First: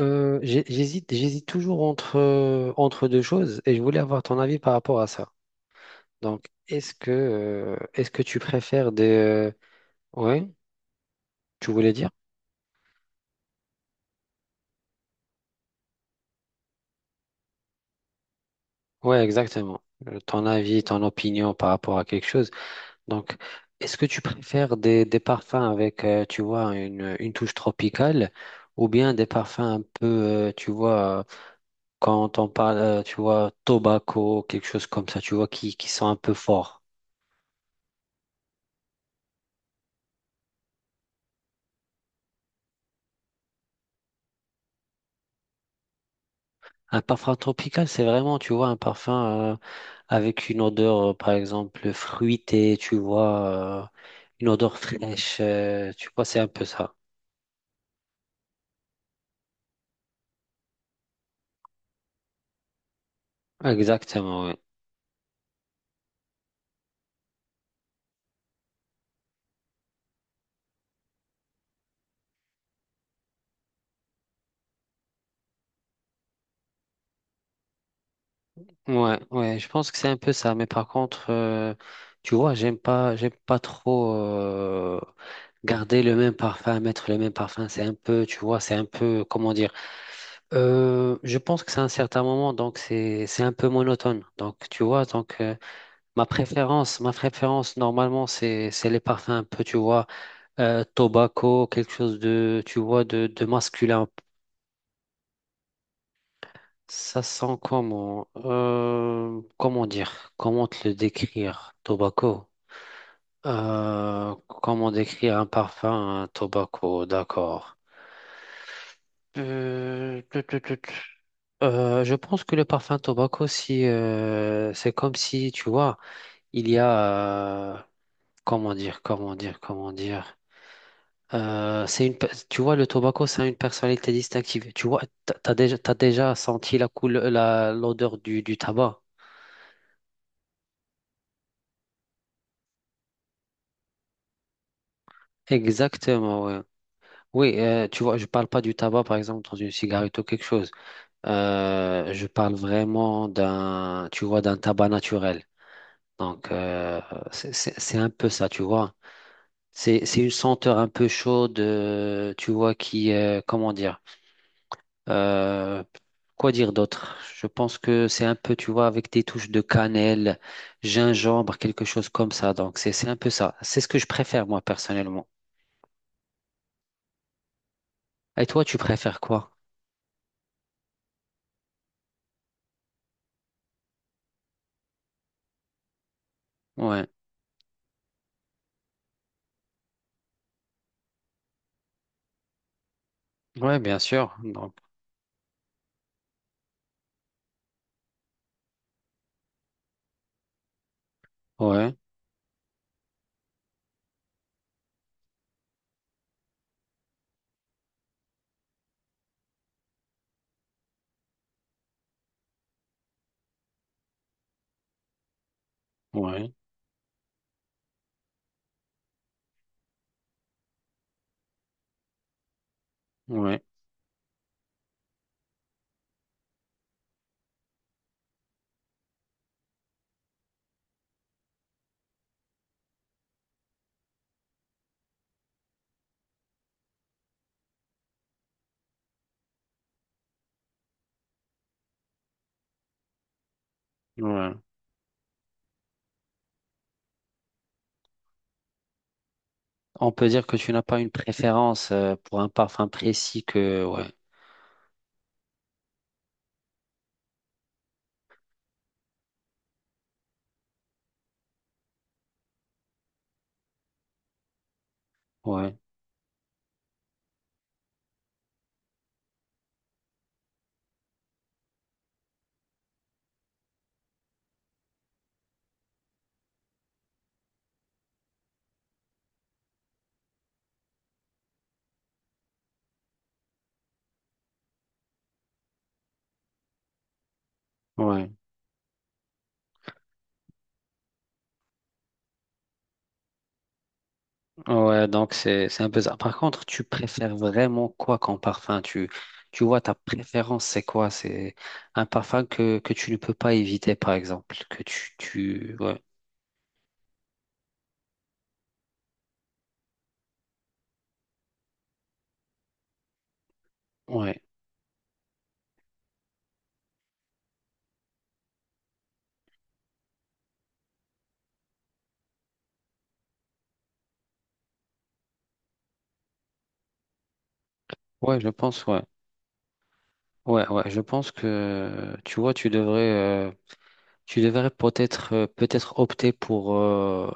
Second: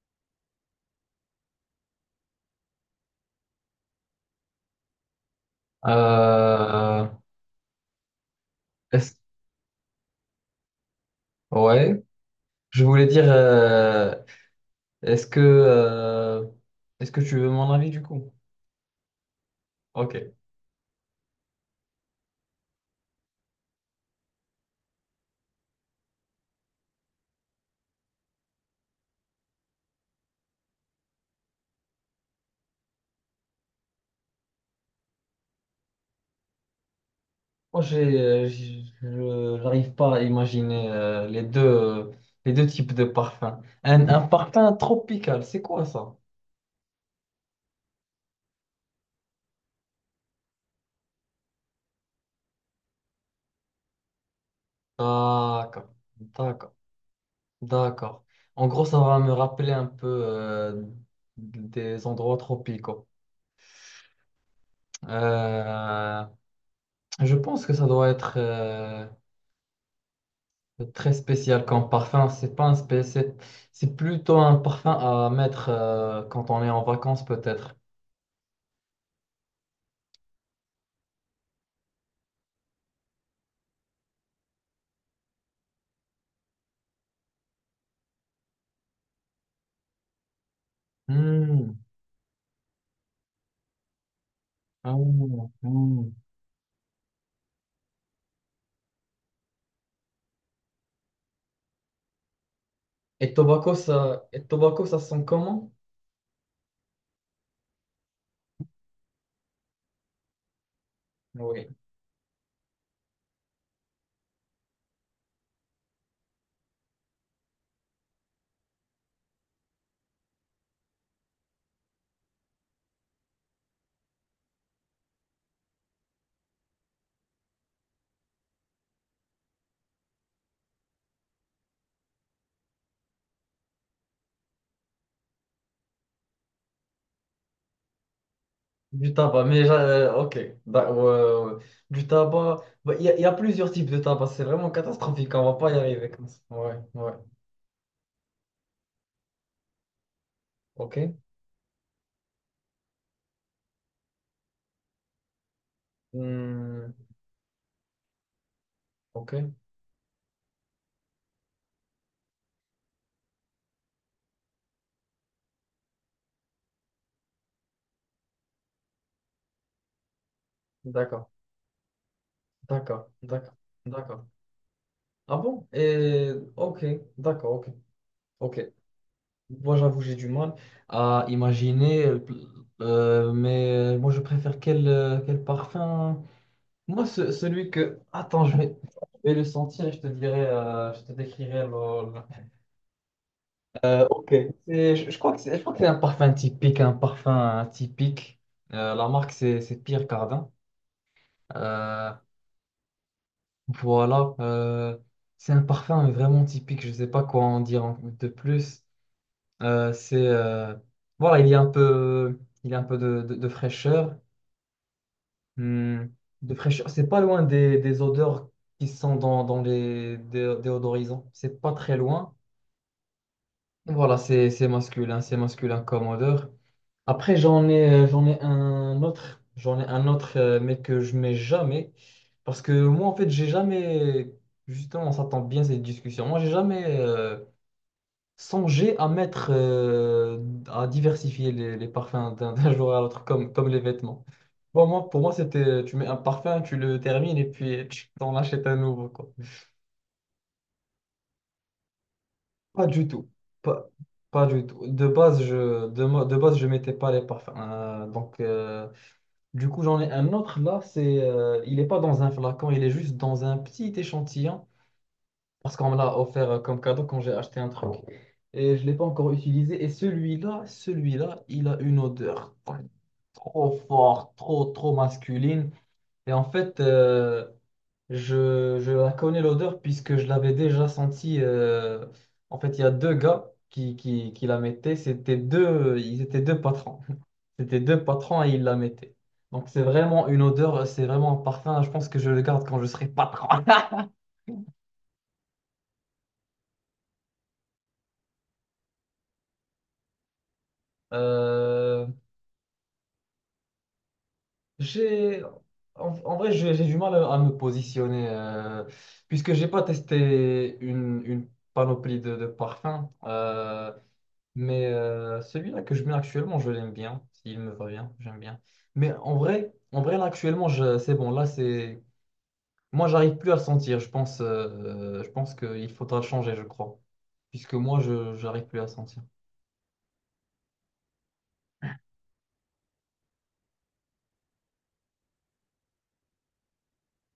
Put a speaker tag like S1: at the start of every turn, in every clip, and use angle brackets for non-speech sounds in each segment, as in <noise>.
S1: J'hésite toujours entre deux choses et je voulais avoir ton avis par rapport à ça. Donc, est-ce
S2: Euh,
S1: que, euh, est-ce que tu préfères
S2: est-ce-
S1: ouais, tu voulais
S2: ouais,
S1: dire?
S2: je voulais dire, est-ce que, euh, est-ce que tu veux mon avis du coup?
S1: Ouais, exactement.
S2: Ok.
S1: Ton avis, ton opinion par rapport à quelque chose. Donc, est-ce que tu préfères des parfums avec, tu vois, une touche tropicale ou bien des parfums un peu, tu vois, quand on parle, tu vois, tobacco, quelque chose comme ça, tu vois, qui sont un peu forts?
S2: Moi, j'ai, je n'arrive pas à imaginer, les deux types de parfums. Un parfum tropical, c'est quoi ça?
S1: Un parfum tropical, c'est vraiment, tu vois, un parfum avec une odeur, par exemple, fruitée, tu vois, une odeur fraîche,
S2: D'accord,
S1: tu vois, c'est un peu
S2: d'accord,
S1: ça.
S2: d'accord. En gros, ça va me rappeler un peu, des endroits tropicaux.
S1: Exactement, ouais.
S2: Euh, je pense que ça doit être. C'est très spécial comme parfum, c'est pas un, c'est plutôt un parfum à mettre, quand on est en vacances peut-être.
S1: Ouais, ouais, je pense que c'est un peu ça. Mais par contre, tu vois, j'aime pas trop garder le même parfum, mettre le même parfum. C'est un peu, tu vois, c'est un peu, comment dire. Je pense que
S2: Hmm.
S1: c'est un certain moment, donc c'est un peu monotone. Donc, tu
S2: Ah.
S1: vois,
S2: Hmm.
S1: ma préférence normalement c'est les parfums un peu, tu vois, tobacco, quelque chose de, tu vois, de,
S2: Et
S1: de
S2: tobacco
S1: masculin.
S2: ça et tobacco ça sent comment?
S1: Ça sent comment? Comment dire, comment te le
S2: Oui,
S1: décrire, tobacco? Comment décrire un parfum, un tobacco? D'accord. Tut, tut, tut. Je pense que le parfum tobacco, si c'est comme si, tu vois, il y a comment dire. C'est tu vois, le tobacco, c'est une personnalité distinctive. Tu vois, t'as déjà senti la couleur, l'odeur du tabac.
S2: du tabac, mais ok. Ouais, ouais, ouais. Du tabac, bah, il y a plusieurs types de tabac, c'est vraiment catastrophique, on va pas y arriver comme ça.
S1: Exactement, ouais.
S2: Ouais, ouais,
S1: Oui, tu vois, je parle pas du tabac, par exemple, dans une cigarette ou quelque chose.
S2: ok.
S1: Je parle vraiment d'un, tu vois, d'un tabac naturel. Donc,
S2: Hmm.
S1: c'est un peu ça, tu vois.
S2: Ok,
S1: C'est une senteur un peu chaude, tu vois, qui, comment dire? Euh, quoi dire d'autre? Je pense que c'est un peu, tu vois, avec des touches de cannelle,
S2: d'accord,
S1: gingembre, quelque chose comme ça. Donc, c'est,
S2: d'accord,
S1: c'est un peu
S2: d'accord,
S1: ça. C'est ce que je
S2: d'accord.
S1: préfère, moi, personnellement.
S2: Ah bon? Et ok, d'accord, ok.
S1: Et
S2: Ok.
S1: toi, tu préfères quoi?
S2: Moi, j'avoue, j'ai du mal à imaginer, mais moi, je préfère quel, quel parfum. Moi,
S1: Ouais.
S2: celui que. Attends, je vais le sentir et je te dirai, je te décrirai le.
S1: Ouais, bien
S2: Ok.
S1: sûr. Donc,
S2: Je crois que c'est un parfum typique, un parfum typique. La marque, c'est Pierre Cardin.
S1: ouais,
S2: Euh, voilà. C'est un parfum vraiment typique. Je ne sais pas quoi en dire de plus. C'est, voilà, il y a un peu de, de fraîcheur. Hmm.
S1: ouais,
S2: De fraîcheur. C'est pas loin des odeurs qui sont dans les déodorisants. C'est pas très loin.
S1: ouais,
S2: Voilà, c'est masculin, c'est masculin comme odeur. Après, j'en ai un autre, j'en ai un autre, mais que je mets jamais, parce que moi en fait, j'ai jamais, justement, on s'attend bien à cette discussion. Moi, j'ai jamais, songer à mettre, à diversifier les parfums d'un jour à l'autre, comme les vêtements.
S1: ouais.
S2: Bon, moi, pour moi, c'était: tu mets un parfum, tu le termines et puis tu t'en achètes un nouveau, quoi.
S1: On peut dire que tu n'as pas une préférence, pour un
S2: Pas
S1: parfum
S2: du tout.
S1: précis que,
S2: Pas,
S1: ouais,
S2: pas du tout. De base, je mettais pas les parfums. Donc, du coup, j'en ai un autre là, c'est, il n'est pas dans un flacon, il est juste dans un petit échantillon, parce
S1: ouais,
S2: qu'on me l'a offert, comme cadeau quand j'ai acheté un truc. Et je ne l'ai pas encore utilisé. Et celui-là, il a une odeur trop forte, trop, trop masculine. Et en fait, je la connais, l'odeur, puisque je l'avais déjà sentie. En fait, il y a deux gars qui la mettaient. C'était deux, ils étaient deux patrons. <laughs> C'était deux
S1: ouais.
S2: patrons et ils la mettaient. Donc, c'est vraiment une odeur, c'est vraiment un parfum. Je pense que je le garde quand je serai patron. <laughs>
S1: Ouais, donc c'est un peu ça. Par contre, tu préfères vraiment quoi comme parfum? Tu vois, ta préférence, c'est quoi? C'est un
S2: Euh,
S1: parfum que tu ne peux pas éviter, par exemple, que tu
S2: J'ai,
S1: tu ouais,
S2: en vrai, j'ai du mal à me positionner, puisque j'ai pas testé une panoplie de parfums,
S1: ouais,
S2: mais, celui-là que je mets actuellement, je l'aime bien. S'il me va bien, j'aime bien. Mais en vrai, là, actuellement, c'est bon. Là, c'est, moi, j'arrive plus à le sentir. Je pense qu'il faudra le changer, je crois, puisque moi, je
S1: ouais, je
S2: j'arrive plus à
S1: pense.
S2: le
S1: Ouais,
S2: sentir.
S1: ouais, ouais, je pense que, tu vois, tu devrais peut-être opter pour,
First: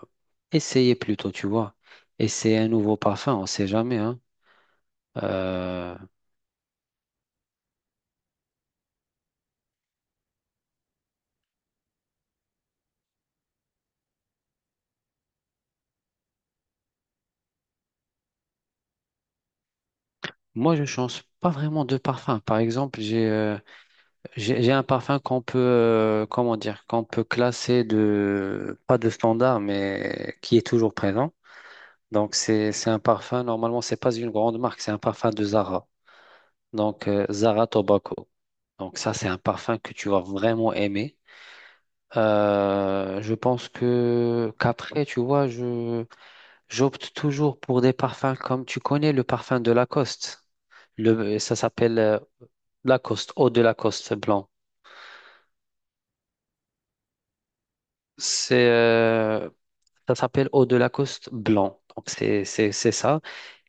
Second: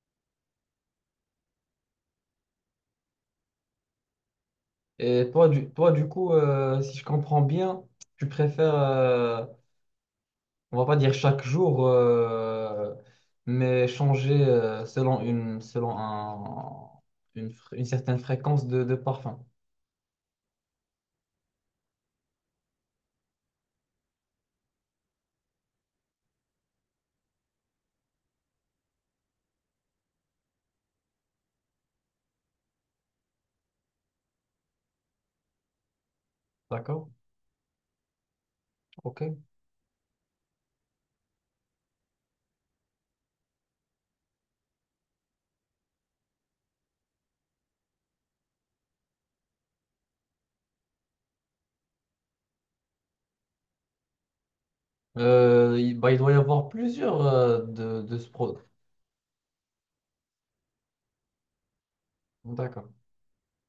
S1: essayer plutôt, tu vois, essayer un nouveau parfum, on sait jamais, hein.
S2: Et toi,
S1: Euh,
S2: du coup, si je comprends bien, tu préfères, on va pas dire chaque jour, mais changer, selon un, une certaine fréquence de parfum.
S1: Moi, je change pas vraiment de parfum. Par exemple, j'ai un parfum qu'on peut, comment dire, qu'on peut classer de, pas de standard, mais qui est toujours présent. Donc, c'est un parfum, normalement, c'est pas une grande marque, c'est un parfum de Zara. Donc,
S2: D'accord?
S1: Zara Tobacco. Donc, ça,
S2: Ok.
S1: c'est un parfum que tu vas vraiment aimer. Je pense que, qu'après, tu vois, j'opte toujours pour des parfums comme, tu connais le parfum de Lacoste. Ça s'appelle Lacoste, eau de Lacoste blanc.
S2: Bah, il doit y avoir plusieurs, de ce produit.
S1: C'est, euh, Ça s'appelle Eau de Lacoste blanc. Donc, c'est
S2: D'accord.
S1: ça.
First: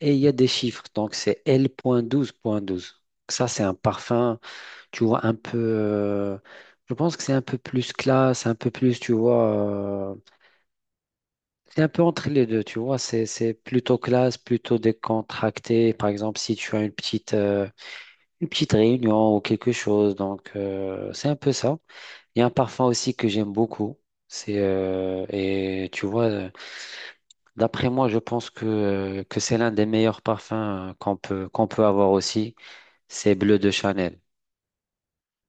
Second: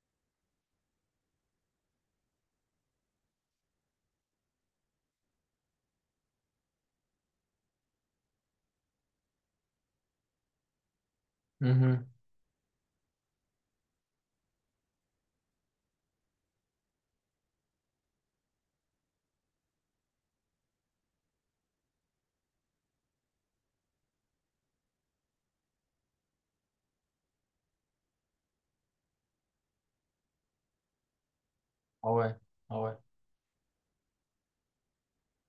S1: Et il y a des chiffres. Donc, c'est L point point 12 point 12. Ça, c'est un parfum, tu vois, un peu. Je pense que c'est un peu plus classe, un peu plus, tu vois. C'est un peu
S2: Mhm.
S1: entre les deux, tu vois. C'est plutôt classe, plutôt décontracté. Par exemple, si tu as une petite réunion ou quelque chose. Donc, c'est un peu ça. Il y a un parfum aussi que j'aime beaucoup. C'est. Et tu vois. D'après moi, je pense que, c'est l'un des meilleurs parfums, qu'on peut
S2: Ah
S1: avoir
S2: ouais.
S1: aussi.
S2: Ah ouais.
S1: C'est Bleu de Chanel.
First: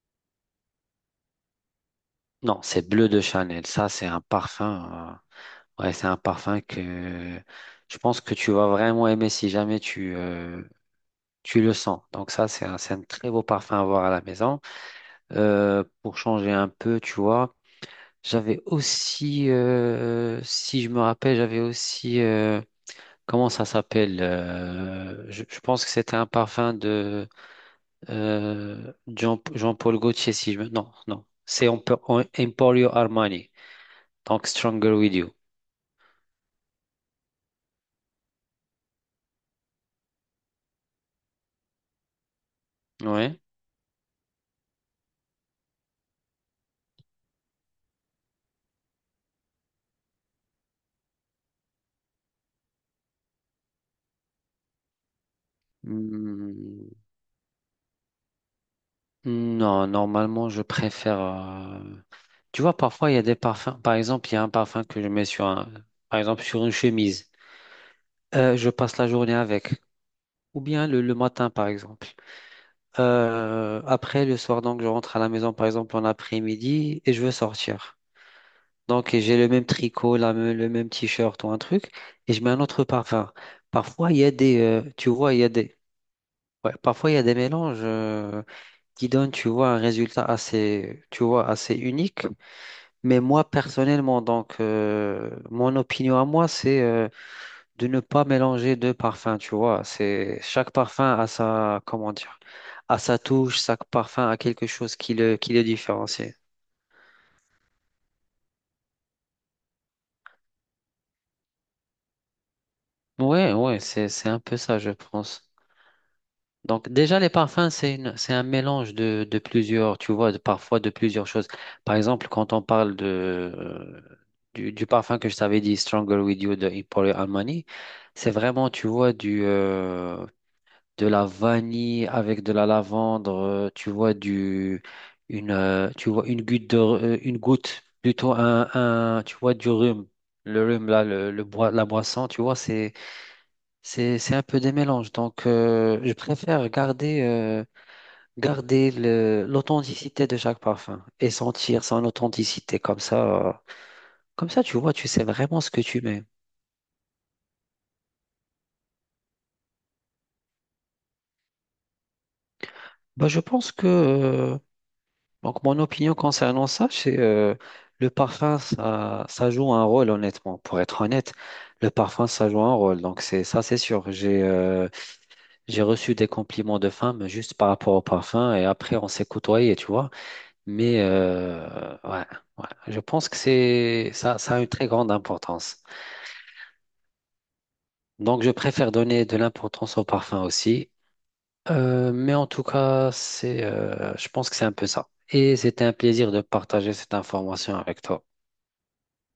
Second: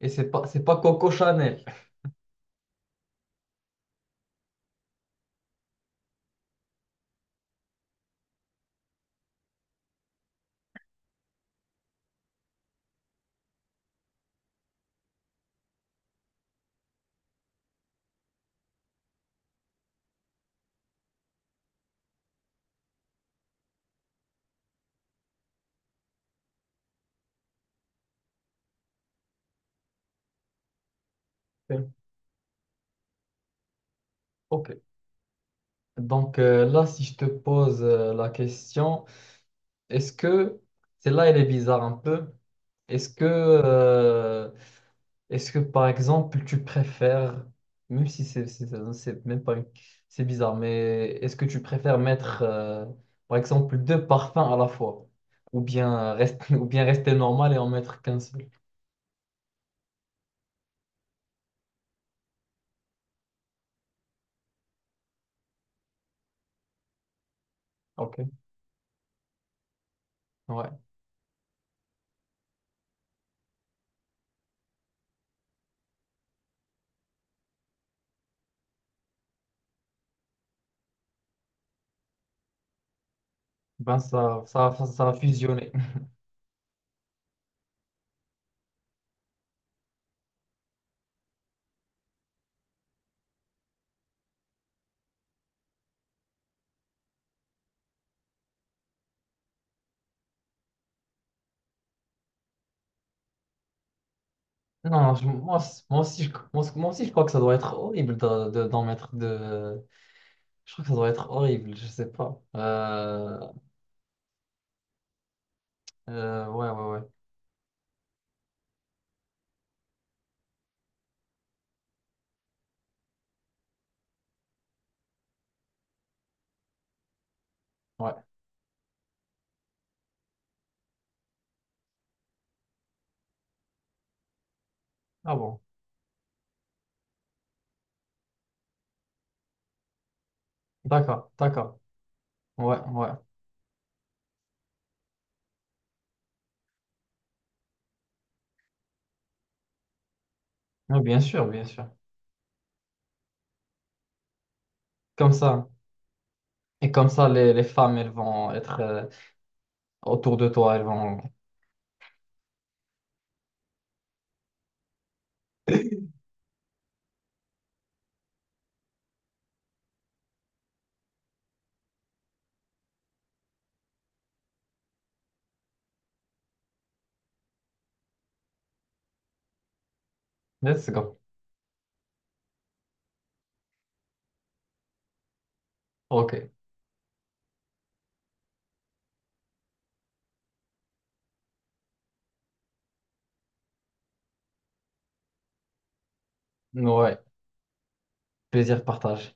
S2: Et c'est pas Coco Chanel.
S1: Non, c'est Bleu de Chanel. Ça, c'est un parfum. Ouais, c'est un parfum que je pense que tu vas vraiment aimer si jamais tu le sens. Donc ça, c'est un très beau parfum à avoir à la maison. Pour changer un peu, tu vois. J'avais aussi, si je me rappelle, j'avais aussi, comment ça s'appelle? Je pense que c'était un parfum de... Jean-Paul Gaultier, si je me... Non, non. C'est
S2: <laughs> Ok.
S1: Emporio Armani. Donc,
S2: Ok.
S1: Stronger With You.
S2: Donc, là, si je te pose, la question, est-ce que, celle-là, elle est bizarre un peu. Est-ce que
S1: Ouais.
S2: euh, Est-ce que par exemple tu préfères, même si c'est même pas c'est bizarre, mais est-ce que tu préfères mettre, par exemple, deux parfums à la fois ou bien rester <laughs> ou bien
S1: Hmm,
S2: rester normal et en mettre qu'un seul?
S1: non, normalement, tu vois, parfois, il y a des parfums. Par exemple, il y a un parfum que je mets Par exemple, sur une chemise.
S2: Ok,
S1: Je passe la journée avec. Ou
S2: ouais.
S1: bien le matin, par exemple. Après, le soir, donc, je rentre à la maison, par exemple, en après-midi, et je veux sortir. Donc, et j'ai le même tricot, le même t-shirt ou un truc, et je mets un autre parfum.
S2: Ben
S1: Parfois, il y a des,
S2: ça
S1: tu
S2: va
S1: vois, il y a
S2: fusionner.
S1: des,
S2: <laughs>
S1: ouais, parfois, il y a des mélanges, qui donnent, tu vois, un résultat assez, tu vois, assez unique. Mais moi, personnellement, donc, mon opinion à moi, c'est de ne pas mélanger deux parfums, tu vois. C'est, chaque parfum a sa, comment dire, a sa touche, chaque parfum a quelque chose
S2: Non,
S1: qui le, qui
S2: moi,
S1: le
S2: c- moi aussi je,
S1: différencie.
S2: moi, c- moi aussi je crois que ça doit être horrible d'en mettre deux. Je crois que ça doit être horrible, je sais pas.
S1: Ouais, ouais, c'est un peu ça, je pense.
S2: Ouais,
S1: Donc
S2: ouais, ouais,
S1: déjà, les parfums, c'est un mélange de plusieurs, tu vois, parfois de plusieurs choses. Par exemple, quand on parle du parfum que je t'avais dit, Stronger With You de Emporio Armani,
S2: ouais.
S1: c'est vraiment, tu vois, de la vanille avec de la lavande, tu vois, du,
S2: Ah bon.
S1: une goutte une goutte, plutôt tu vois, du rhum. Le rhum, là,
S2: D'accord, d'accord.
S1: la boisson, tu vois,
S2: Ouais,
S1: c'est...
S2: ouais.
S1: C'est un peu des mélanges. Donc, je préfère garder l'authenticité de chaque
S2: Oui,
S1: parfum
S2: bien
S1: et
S2: sûr, bien
S1: sentir
S2: sûr.
S1: son authenticité. Comme ça, tu vois, tu sais
S2: Comme
S1: vraiment
S2: ça.
S1: ce que tu mets.
S2: Et comme ça, les femmes, elles vont être, autour de toi, elles vont...
S1: Bah, je pense que, donc, mon
S2: <laughs>
S1: opinion concernant ça, c'est le parfum, ça joue un rôle, honnêtement. Pour être honnête, le parfum, ça joue un rôle. Donc, c'est ça, c'est sûr. J'ai reçu des compliments de femmes juste par rapport au parfum et après, on s'est côtoyé, tu vois.
S2: Let's
S1: Mais
S2: go.
S1: euh, ouais, ouais, je pense que c'est ça, ça a une très grande importance.
S2: OK.
S1: Donc je préfère donner de l'importance au parfum aussi. Mais en tout cas, je pense que c'est un peu ça. Et c'était un plaisir de partager cette
S2: Ouais.
S1: information avec toi.
S2: Plaisir partagé.